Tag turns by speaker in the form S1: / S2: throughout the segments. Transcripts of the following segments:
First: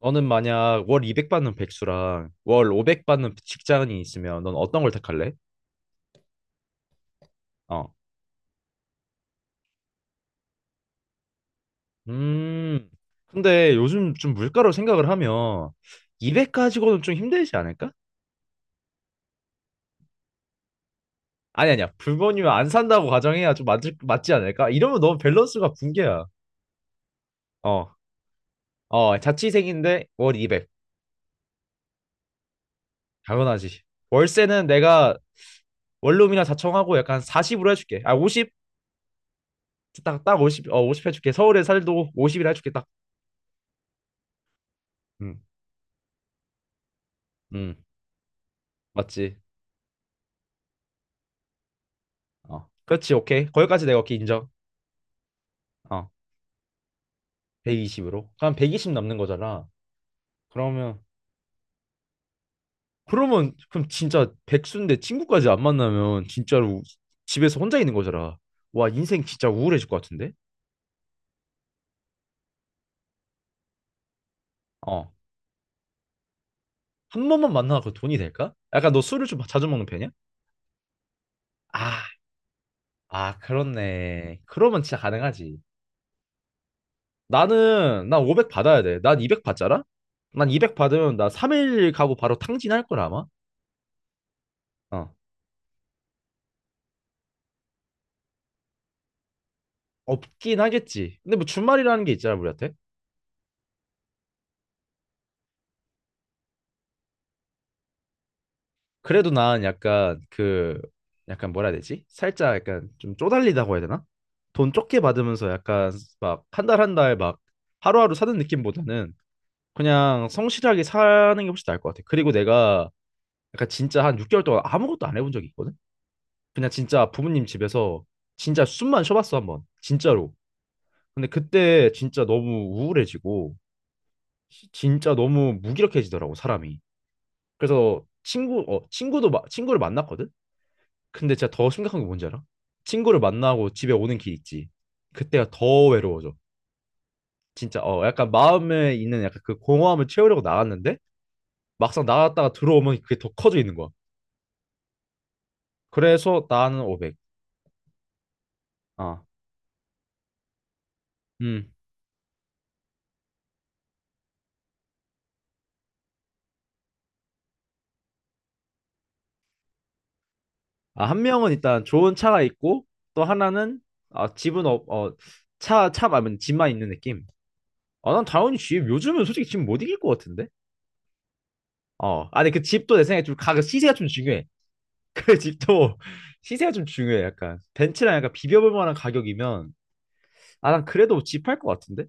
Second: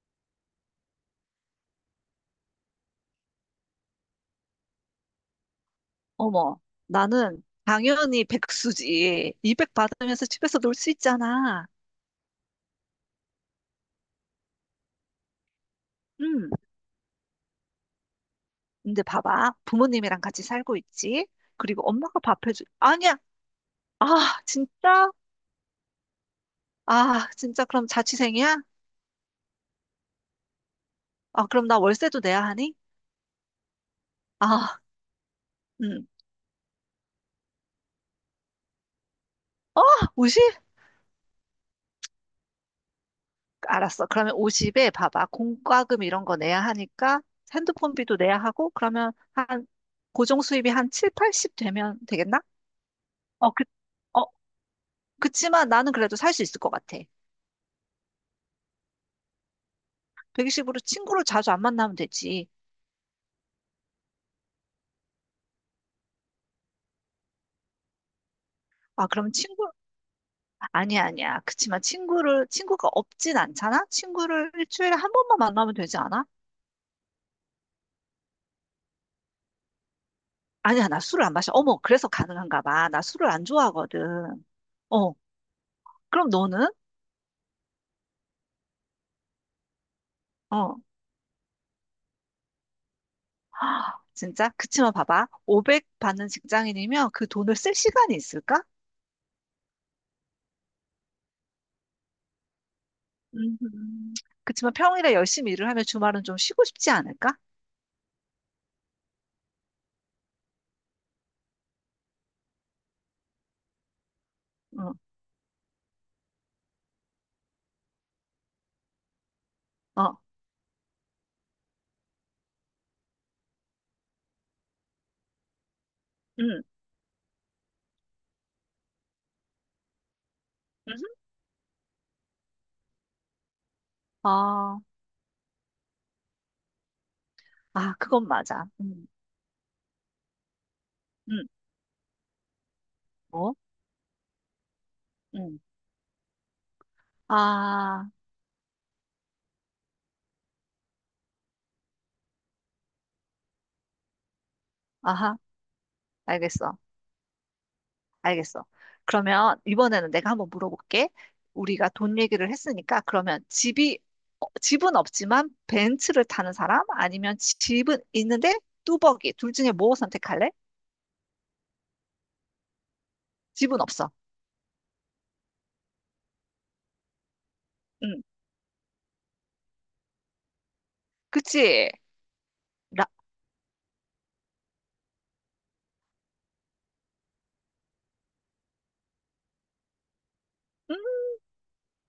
S1: 너는 만약 월 200 받는 백수랑 월 500 받는 직장인이 있으면 넌 어떤 걸 택할래?
S2: 어머, 나는
S1: 어.
S2: 당연히 백수지. 200 받으면서 집에서 놀 수 있잖아.
S1: 음. 근데 요즘 좀 물가로 생각을 하면
S2: 응.
S1: 200 가지고는 좀 힘들지 않을까?
S2: 근데 봐봐. 부모님이랑 같이 살고 있지.
S1: 아니
S2: 그리고
S1: 아니야.
S2: 엄마가 밥
S1: 불법이면
S2: 해줘.
S1: 안 산다고
S2: 아니야.
S1: 가정해야 좀 맞지
S2: 아,
S1: 맞지 않을까? 이러면
S2: 진짜?
S1: 너무 밸런스가 붕괴야.
S2: 아, 진짜 그럼
S1: 어.
S2: 자취생이야?
S1: 어, 자취생인데 월 200.
S2: 아, 그럼 나 월세도 내야 하니?
S1: 당연하지. 월세는
S2: 아,
S1: 내가
S2: 응.
S1: 원룸이나 자청하고 약간 40으로 해줄게. 아, 50? 딱,
S2: 50?
S1: 딱 50, 50 해줄게. 서울에 살도 50이라 해줄게. 딱.
S2: 알았어. 그러면 50에 봐봐.
S1: 음.
S2: 공과금 이런 거 내야 하니까
S1: 음.
S2: 핸드폰비도 내야 하고 그러면
S1: 맞지.
S2: 한 고정 수입이 한 7, 80 되면 되겠나?
S1: 어. 그렇지, 오케이.
S2: 어, 그,
S1: 거기까지 내가 오케이
S2: 어,
S1: 인정.
S2: 그치만 나는
S1: 어.
S2: 그래도 살 수 있을 것 같아.
S1: 120으로. 그럼 120 남는 거잖아.
S2: 110으로
S1: 그러면
S2: 친구를 자주 안 만나면 되지.
S1: 그러면 그럼 진짜 백수인데 친구까지 안 만나면 진짜로 집에서 혼자 있는 거잖아. 와,
S2: 아,
S1: 인생
S2: 그럼
S1: 진짜
S2: 친구.
S1: 우울해질 것 같은데?
S2: 아니야, 아니야. 그치만 친구가 없진 않잖아? 친구를 일주일에 한
S1: 어.
S2: 번만 만나면 되지 않아?
S1: 한 번만 만나서 그 돈이 될까? 약간 너 술을 좀 자주 먹는 편이야?
S2: 아니야, 나 술을 안 마셔. 어머,
S1: 아,
S2: 그래서 가능한가 봐. 나 술을
S1: 아,
S2: 안 좋아하거든.
S1: 그렇네. 그러면 진짜
S2: 어,
S1: 가능하지.
S2: 그럼 너는?
S1: 나는 나 500 받아야 돼. 난 200 받잖아? 난 200
S2: 어,
S1: 받으면 나 3일 가고 바로 탕진할 걸 아마.
S2: 하, 진짜? 그치만
S1: 어.
S2: 봐봐. 500 받는 직장인이면 그 돈을 쓸 시간이 있을까?
S1: 없긴 하겠지. 근데 뭐 주말이라는 게 있잖아, 우리한테.
S2: 음, 그치만 평일에 열심히 일을 하면 주말은 좀 쉬고 싶지 않을까?
S1: 그래도 난 약간 그 약간 뭐라 해야 되지? 살짝 약간 좀 쪼달리다고 해야 되나? 돈
S2: 응,
S1: 적게 받으면서 약간 막 한 달 한 달 막 하루하루 사는 느낌보다는
S2: 어,
S1: 그냥 성실하게 사는 게 훨씬 나을 것 같아. 그리고 내가 약간 진짜 한 6개월 동안 아무것도 안 해본 적이 있거든?
S2: 응,
S1: 그냥 진짜 부모님 집에서 진짜 숨만 쉬어봤어 한 번. 진짜로.
S2: 음, 음.
S1: 근데 그때 진짜 너무 우울해지고
S2: 아,
S1: 진짜 너무 무기력해지더라고 사람이.
S2: 아,
S1: 그래서
S2: 그건
S1: 친구
S2: 맞아.
S1: 어 친구도 마, 친구를 만났거든. 근데
S2: 음.
S1: 진짜 더 심각한 게 뭔지 알아? 친구를
S2: 뭐.
S1: 만나고 집에 오는 길 있지. 그때가
S2: 응,
S1: 더 외로워져. 진짜
S2: 아,
S1: 약간 마음에 있는 약간 그 공허함을 채우려고 나갔는데 막상 나갔다가 들어오면 그게 더 커져 있는 거야.
S2: 아하,
S1: 그래서
S2: 알겠어.
S1: 나는 500.
S2: 알겠어.
S1: 아,
S2: 그러면 이번에는 내가 한번 물어볼게.
S1: 음.
S2: 우리가 돈 얘기를 했으니까 그러면 집은 없지만 벤츠를 타는 사람? 아니면 집은 있는데 뚜벅이. 둘 중에 뭐 선택할래?
S1: 아, 한 명은 일단 좋은 차가 있고 또 하나는
S2: 집은 없어.
S1: 아 집은 없 어 차 말면 집만 있는 느낌. 아,
S2: 응,
S1: 난 당연히 집 요즘은 솔직히 집 못 이길 것 같은데.
S2: 그치?
S1: 어. 아니 그 집도 내
S2: 라,
S1: 생각에 좀 가격 시세가 좀 중요해. 그 집도 시세가 좀 중요해. 약간 벤츠랑 약간 비벼볼 만한 가격이면 아 난
S2: 음,
S1: 그래도 집할 것 같은데.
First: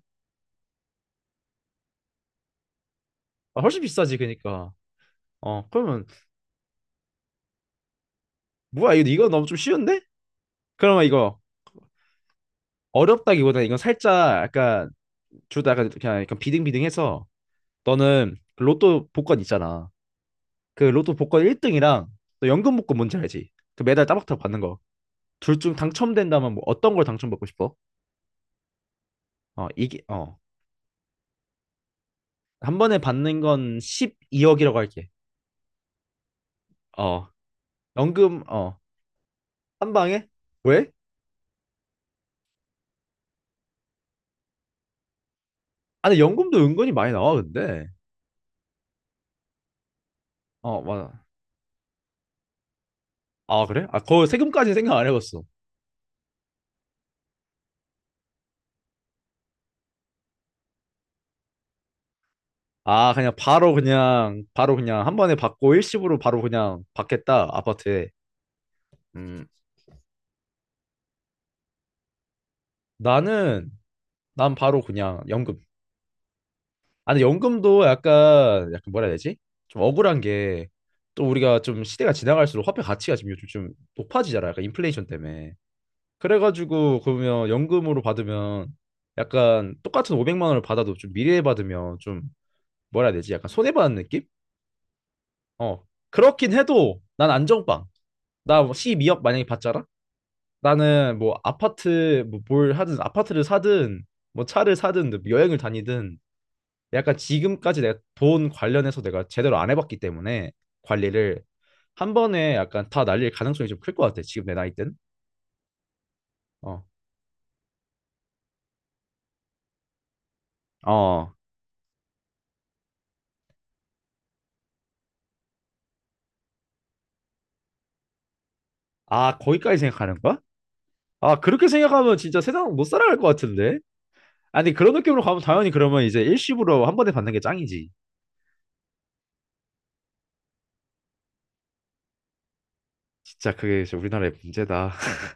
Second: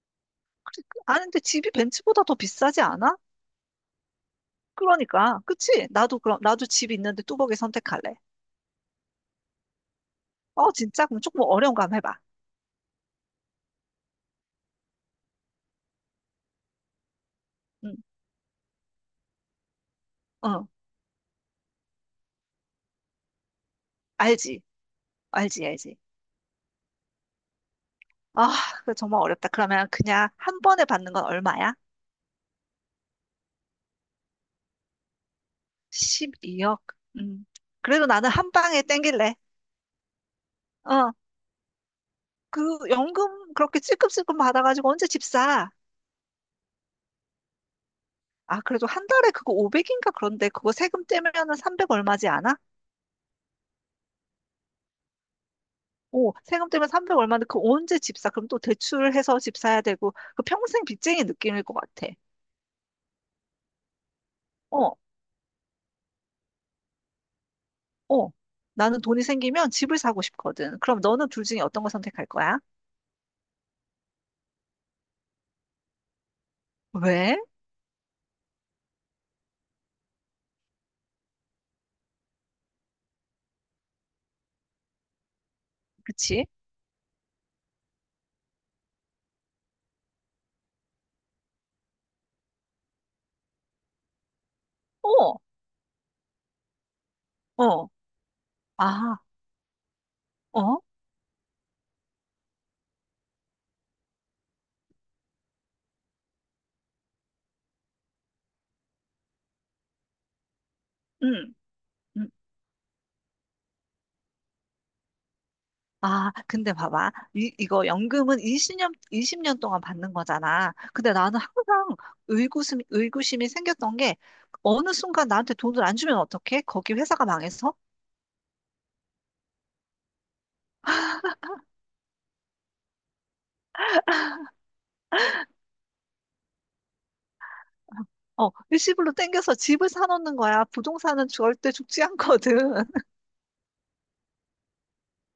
S2: 그래. 아는데 집이 벤츠보다 더 비싸지 않아?
S1: 아, 훨씬 비싸지 그니까.
S2: 그러니까. 그치?
S1: 그러면
S2: 나도 집 있는데 뚜벅이 선택할래.
S1: 뭐야 이거 너무 좀 쉬운데?
S2: 어,
S1: 그러면
S2: 진짜? 그럼
S1: 이거
S2: 조금 어려운 거 한번 해봐.
S1: 어렵다기보다 이건 살짝 약간 둘다 약간 그냥 약간 비등비등해서
S2: 응,
S1: 너는 그 로또 복권 있잖아.
S2: 어,
S1: 그 로또 복권 1등이랑 너 연금 복권 뭔지 알지? 그 매달 따박따박 받는
S2: 알지.
S1: 거. 둘
S2: 알지,
S1: 중
S2: 알지.
S1: 당첨된다면 뭐 어떤 걸 당첨받고 싶어?
S2: 아, 그거 정말 어렵다.
S1: 어
S2: 그러면
S1: 이게
S2: 그냥
S1: 어
S2: 한 번에 받는 건 얼마야?
S1: 한 번에 받는 건 12억이라고 할게.
S2: 12억.
S1: 어
S2: 음. 그래도 나는
S1: 연금
S2: 한
S1: 어
S2: 방에 땡길래.
S1: 한 방에? 왜?
S2: 어. 그 연금 그렇게 찔끔찔끔 받아가지고 언제 집 사?
S1: 아니 연금도 은근히 많이 나와 근데.
S2: 아, 그래도 한 달에 그거 500인가 그런데 그거
S1: 어
S2: 세금
S1: 맞아.
S2: 떼면은 300 얼마지 않아?
S1: 아 그래? 아 거 세금까지 생각 안 해봤어.
S2: 오, 세금 떼면 300 얼마인데 그거 언제 집 사? 그럼 또 대출해서 집 사야 되고 그 평생 빚쟁이 느낌일 것 같아.
S1: 아 그냥 바로 그냥 바로
S2: 어,
S1: 그냥 한 번에 받고 일시불로 바로 그냥 받겠다 아파트에.
S2: 어. 나는 돈이
S1: 음
S2: 생기면 집을 사고 싶거든. 그럼 너는 둘 중에 어떤 거 선택할 거야?
S1: 나는 난 바로 그냥 연금. 아니
S2: 왜?
S1: 연금도 약간 뭐라 해야 되지? 좀 억울한 게 또 우리가 좀 시대가 지나갈수록 화폐 가치가 지금 요즘 좀 높아지잖아. 약간 인플레이션 때문에.
S2: 그치?
S1: 그래가지고 그러면 연금으로 받으면 약간 똑같은 500만 원을 받아도 좀 미래에 받으면 좀 뭐라 해야 되지? 약간 손해보는 느낌?
S2: 어.
S1: 어. 그렇긴 해도 난 안정빵.
S2: 어.
S1: 나뭐
S2: 아,
S1: C2억 만약에 받잖아?
S2: 어?
S1: 나는 뭐 아파트 뭐 뭘 하든 아파트를 사든 뭐 차를 사든 뭐 여행을 다니든 약간 지금까지 내가 돈 관련해서 내가 제대로 안 해봤기 때문에 관리를
S2: 응,
S1: 한
S2: 응,
S1: 번에 약간 다 날릴 가능성이 좀 클 것 같아. 지금 내 나이 땐.
S2: 아, 근데
S1: 어.
S2: 봐봐. 이거 연금은 20년, 이십 년 동안 받는 거잖아. 근데
S1: 어.
S2: 나는 항상 의구심이 생겼던 게 어느 순간 나한테 돈을 안 주면 어떡해? 거기 회사가 망해서?
S1: 아, 거기까지 생각하는 거야? 아, 그렇게 생각하면 진짜 세상 못 살아갈 것 같은데? 아니, 그런 느낌으로 가면 당연히 그러면 이제 일시불로 한 번에 받는 게 짱이지.
S2: 일시불로 땡겨서 집을 사놓는 거야. 부동산은 절대 죽지 않거든.
S1: 진짜 그게 진짜 우리나라의 문제다.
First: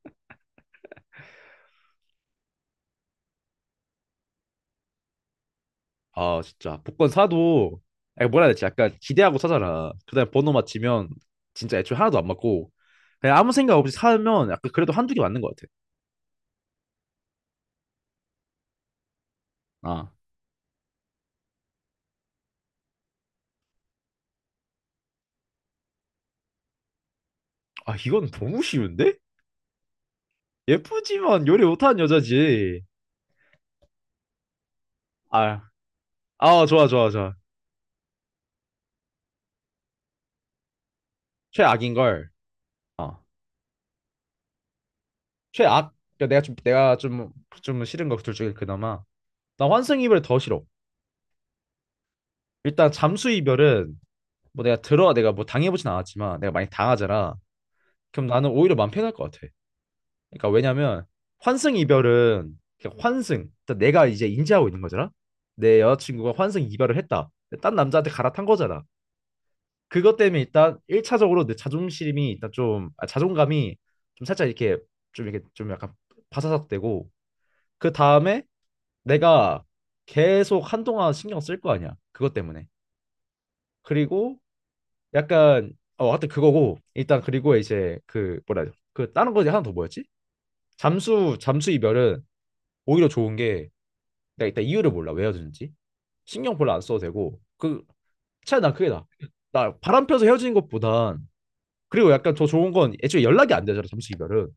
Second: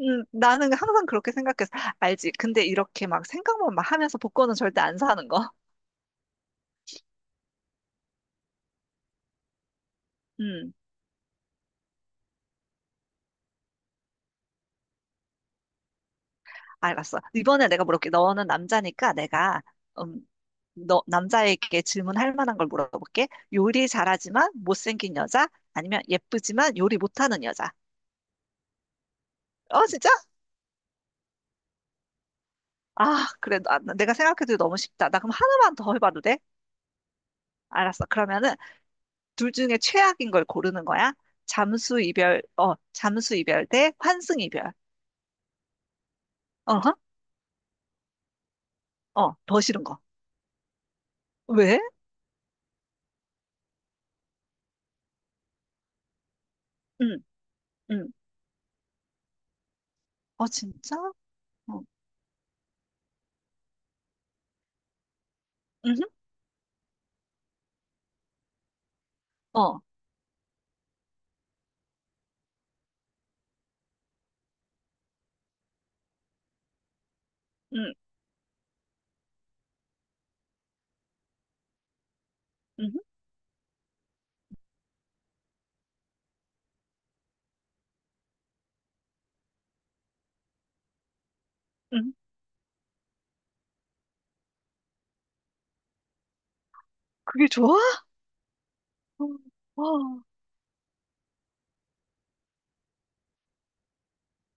S2: 나는 항상 그렇게 생각했어. 알지? 근데 이렇게 막 생각만 막 하면서 복권은 절대 안 사는 거.
S1: 아 진짜 복권 사도 아니, 뭐라 해야 되지? 약간 기대하고 사잖아. 그다음에 번호 맞히면 진짜 애초에 하나도 안 맞고 그냥 아무 생각 없이 사면 약간 그래도 한두 개 맞는 것 같아.
S2: 알았어. 이번에 내가 물어볼게. 너는 남자니까
S1: 아,
S2: 음, 너, 남자에게 질문할 만한 걸 물어볼게. 요리 잘하지만 못생긴 여자? 아니면 예쁘지만 요리 못하는 여자?
S1: 아, 이건 너무 쉬운데?
S2: 어, 진짜?
S1: 예쁘지만 요리 못하는 여자지.
S2: 아, 그래. 내가 생각해도 너무 쉽다. 나 그럼
S1: 아,
S2: 하나만 더 해봐도 돼?
S1: 아, 좋아 좋아 좋아.
S2: 알았어. 그러면은 둘 중에 최악인 걸 고르는 거야?
S1: 최악인 걸. 어,
S2: 잠수 이별 대 환승 이별.
S1: 최악. 그러니까 내가 좀
S2: 어허?
S1: 내가 좀 좀 싫은 거 둘 중에 그나마
S2: 더
S1: 나
S2: 싫은 거.
S1: 환승 이별 더 싫어.
S2: 왜?
S1: 일단 잠수 이별은 뭐 내가 들어 내가 뭐 당해보진 않았지만 내가 많이
S2: 응,
S1: 당하잖아.
S2: 응.
S1: 그럼 나는 오히려 마음 편할 것 같아.
S2: 어,
S1: 그러니까
S2: 진짜?
S1: 왜냐면 환승
S2: 어,
S1: 이별은 그냥 환승. 그러니까 내가 이제 인지하고 있는 거잖아. 내
S2: 응,
S1: 여자친구가 환승 이별을 했다. 딴 남자한테 갈아탄 거잖아.
S2: 어,
S1: 그것 때문에 일단 1차적으로 내 자존심이 일단 좀 아, 자존감이 좀 살짝 이렇게 좀 이렇게 좀 약간 바사삭되고 그
S2: 응,
S1: 다음에 내가 계속 한동안 신경 쓸 거 아니야. 그것 때문에.
S2: 응,
S1: 그리고 약간 하여튼 그거고 일단 그리고 이제 그 뭐라 해야 돼? 그 다른 거 하나 더 뭐였지? 잠수
S2: 응.
S1: 이별은 오히려 좋은 게 내가 일단 이유를 몰라 왜 헤어지는지 신경 별로 안 써도 되고
S2: 그게 좋아?
S1: 그 차라리 난 그게 나아 나 바람 펴서
S2: 어,
S1: 헤어지는 것보단 그리고 약간 더 좋은 건 애초에 연락이 안 되잖아 잠수 이별은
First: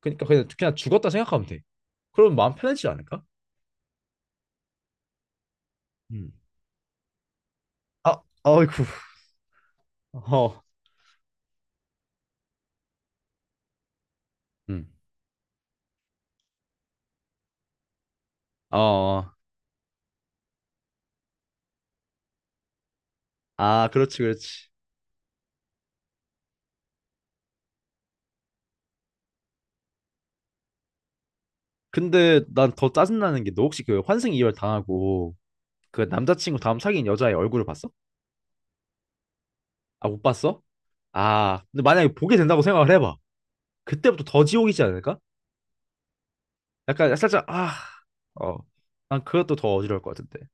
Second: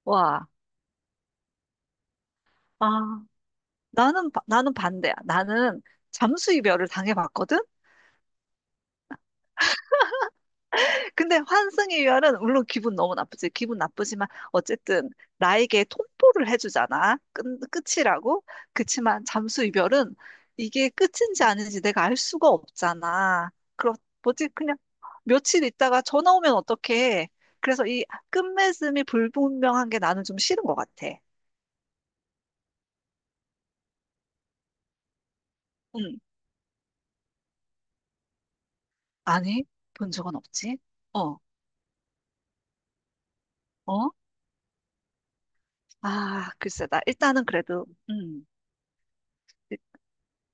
S1: 그러니까 그냥
S2: 와,
S1: 그냥 죽었다 생각하면 돼 그럼 마음 편해지지
S2: 아,
S1: 않을까?
S2: 나는 반대야. 나는
S1: 음.
S2: 잠수 이별을 당해봤거든?
S1: 아, 아이고. 어.
S2: 근데 환승 이별은 물론 기분 너무 나쁘지. 기분 나쁘지만
S1: 음.
S2: 어쨌든 나에게 통보를 해주잖아. 끝이라고.
S1: 어,
S2: 그치만 잠수 이별은 이게 끝인지 아닌지 내가 알 수가 없잖아.
S1: 아, 그렇지,
S2: 뭐지?
S1: 그렇지.
S2: 그냥 며칠 있다가 전화 오면 어떡해. 그래서 이 끝맺음이 불분명한 게 나는 좀 싫은 것 같아.
S1: 근데 난 더 짜증나는 게 너 혹시 그 환승 이별 당하고 그
S2: 응.
S1: 남자친구 다음 사귄 여자의 얼굴을 봤어?
S2: 아니,
S1: 아,
S2: 본
S1: 못
S2: 적은
S1: 봤어?
S2: 없지? 어.
S1: 아, 근데 만약에 보게 된다고 생각을 해봐.
S2: 어?
S1: 그때부터 더 지옥이지 않을까?
S2: 아, 글쎄, 나
S1: 약간 살짝
S2: 일단은
S1: 아,
S2: 그래도,
S1: 어, 난 그것도 더
S2: 일-
S1: 어지러울 것 같은데.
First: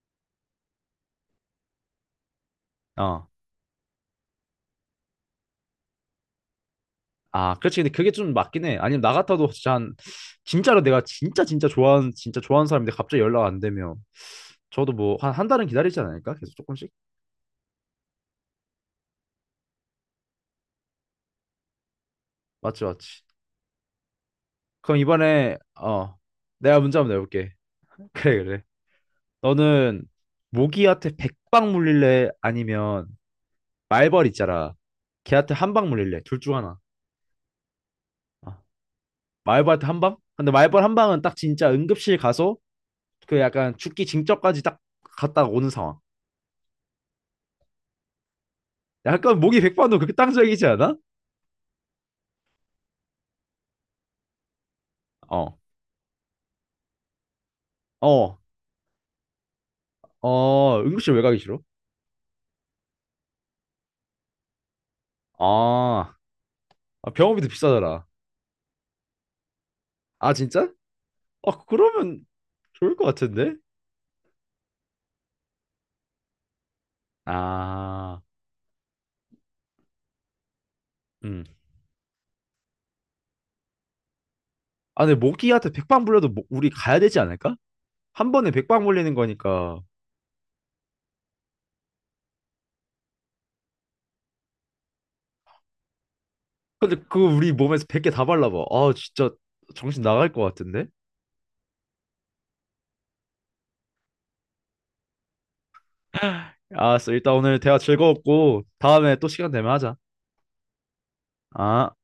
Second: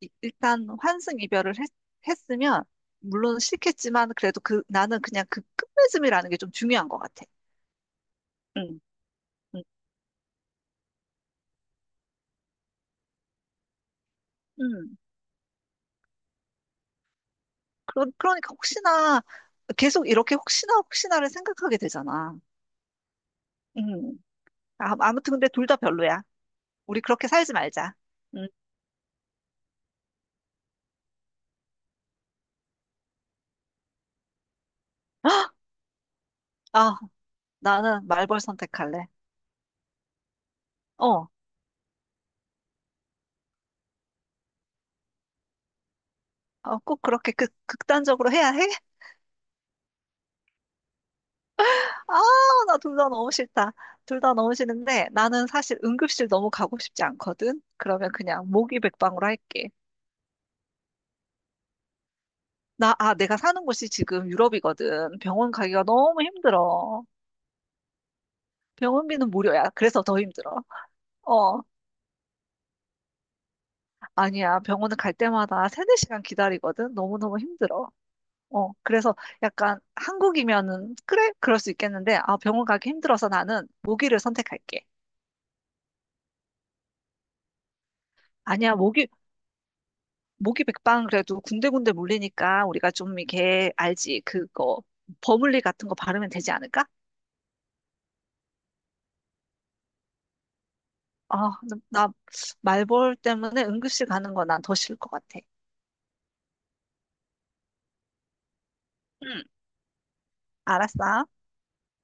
S2: 일단 환승 이별을 했으면,
S1: 어,
S2: 물론 싫겠지만, 그래도 나는 그냥 그 끝맺음이라는 게 좀 중요한 것 같아.
S1: 아, 그렇지. 근데 그게 좀 맞긴 해.
S2: 음,
S1: 아니면 나 같아도
S2: 음,
S1: 진짜 한, 진짜로 내가 진짜 진짜 좋아하는 진짜 좋아하는 사람인데 갑자기 연락 안 되면 저도
S2: 음.
S1: 뭐 한 한 달은 기다리지 않을까? 계속 조금씩.
S2: 그러니까 혹시나, 계속 이렇게 혹시나 혹시나를 생각하게 되잖아.
S1: 맞지, 맞지.
S2: 음. 아,
S1: 그럼
S2: 아무튼 근데
S1: 이번에
S2: 둘 다
S1: 어,
S2: 별로야.
S1: 내가 문제
S2: 우리
S1: 한번
S2: 그렇게 살지
S1: 내볼게.
S2: 말자.
S1: 그래,
S2: 음.
S1: 그래. 너는 모기한테 백방 물릴래? 아니면 말벌 있잖아. 걔한테 한방 물릴래? 둘 중 하나.
S2: 아, 나는 말벌
S1: 어.
S2: 선택할래.
S1: 마이벌트 한 방? 근데 마이벌 한 방은
S2: 어,
S1: 딱 진짜 응급실 가서 그 약간 죽기 징전까지 딱 갔다 오는 상황.
S2: 어, 꼭 그렇게 극단적으로 해야 해?
S1: 약간 목이 백반도 그렇게 땅적이지 않아?
S2: 아, 나 둘 다 너무 싫다. 둘 다 너무 싫은데 나는
S1: 어,
S2: 사실 응급실 너무 가고 싶지 않거든. 그러면
S1: 어,
S2: 그냥 모기백방으로 할게.
S1: 어, 응급실 왜 가기 싫어?
S2: 내가 사는 곳이 지금 유럽이거든. 병원 가기가
S1: 아,
S2: 너무 힘들어.
S1: 아, 병원비도 비싸더라.
S2: 병원비는 무료야. 그래서 더
S1: 아,
S2: 힘들어.
S1: 진짜? 아,
S2: 어,
S1: 그러면 좋을 것 같은데?
S2: 아니야. 병원을 갈 때마다 세네 시간 기다리거든. 너무너무 힘들어.
S1: 아,
S2: 그래서 약간 한국이면은, 그래?
S1: 음.
S2: 그럴 수 있겠는데, 아, 병원 가기 힘들어서 나는 모기를 선택할게.
S1: 아, 근데 모기한테 백방 물려도 우리 가야 되지 않을까? 한 번에
S2: 아니야,
S1: 백방
S2: 모기
S1: 물리는 거니까.
S2: 모기 백방 그래도 군데군데 물리니까 우리가 좀 이렇게 알지 그거 버물리 같은 거 바르면 되지 않을까?
S1: 근데 그거 우리 몸에서 백개 다 발라봐. 아, 진짜 정신 나갈 것 같은데?
S2: 아, 나 말벌 때문에 응급실 가는 거 난 더 싫을 것 같아.
S1: 알았어. 일단 오늘 대화 즐거웠고, 다음에 또
S2: 응,
S1: 시간 되면 하자.
S2: 알았어.
S1: 아.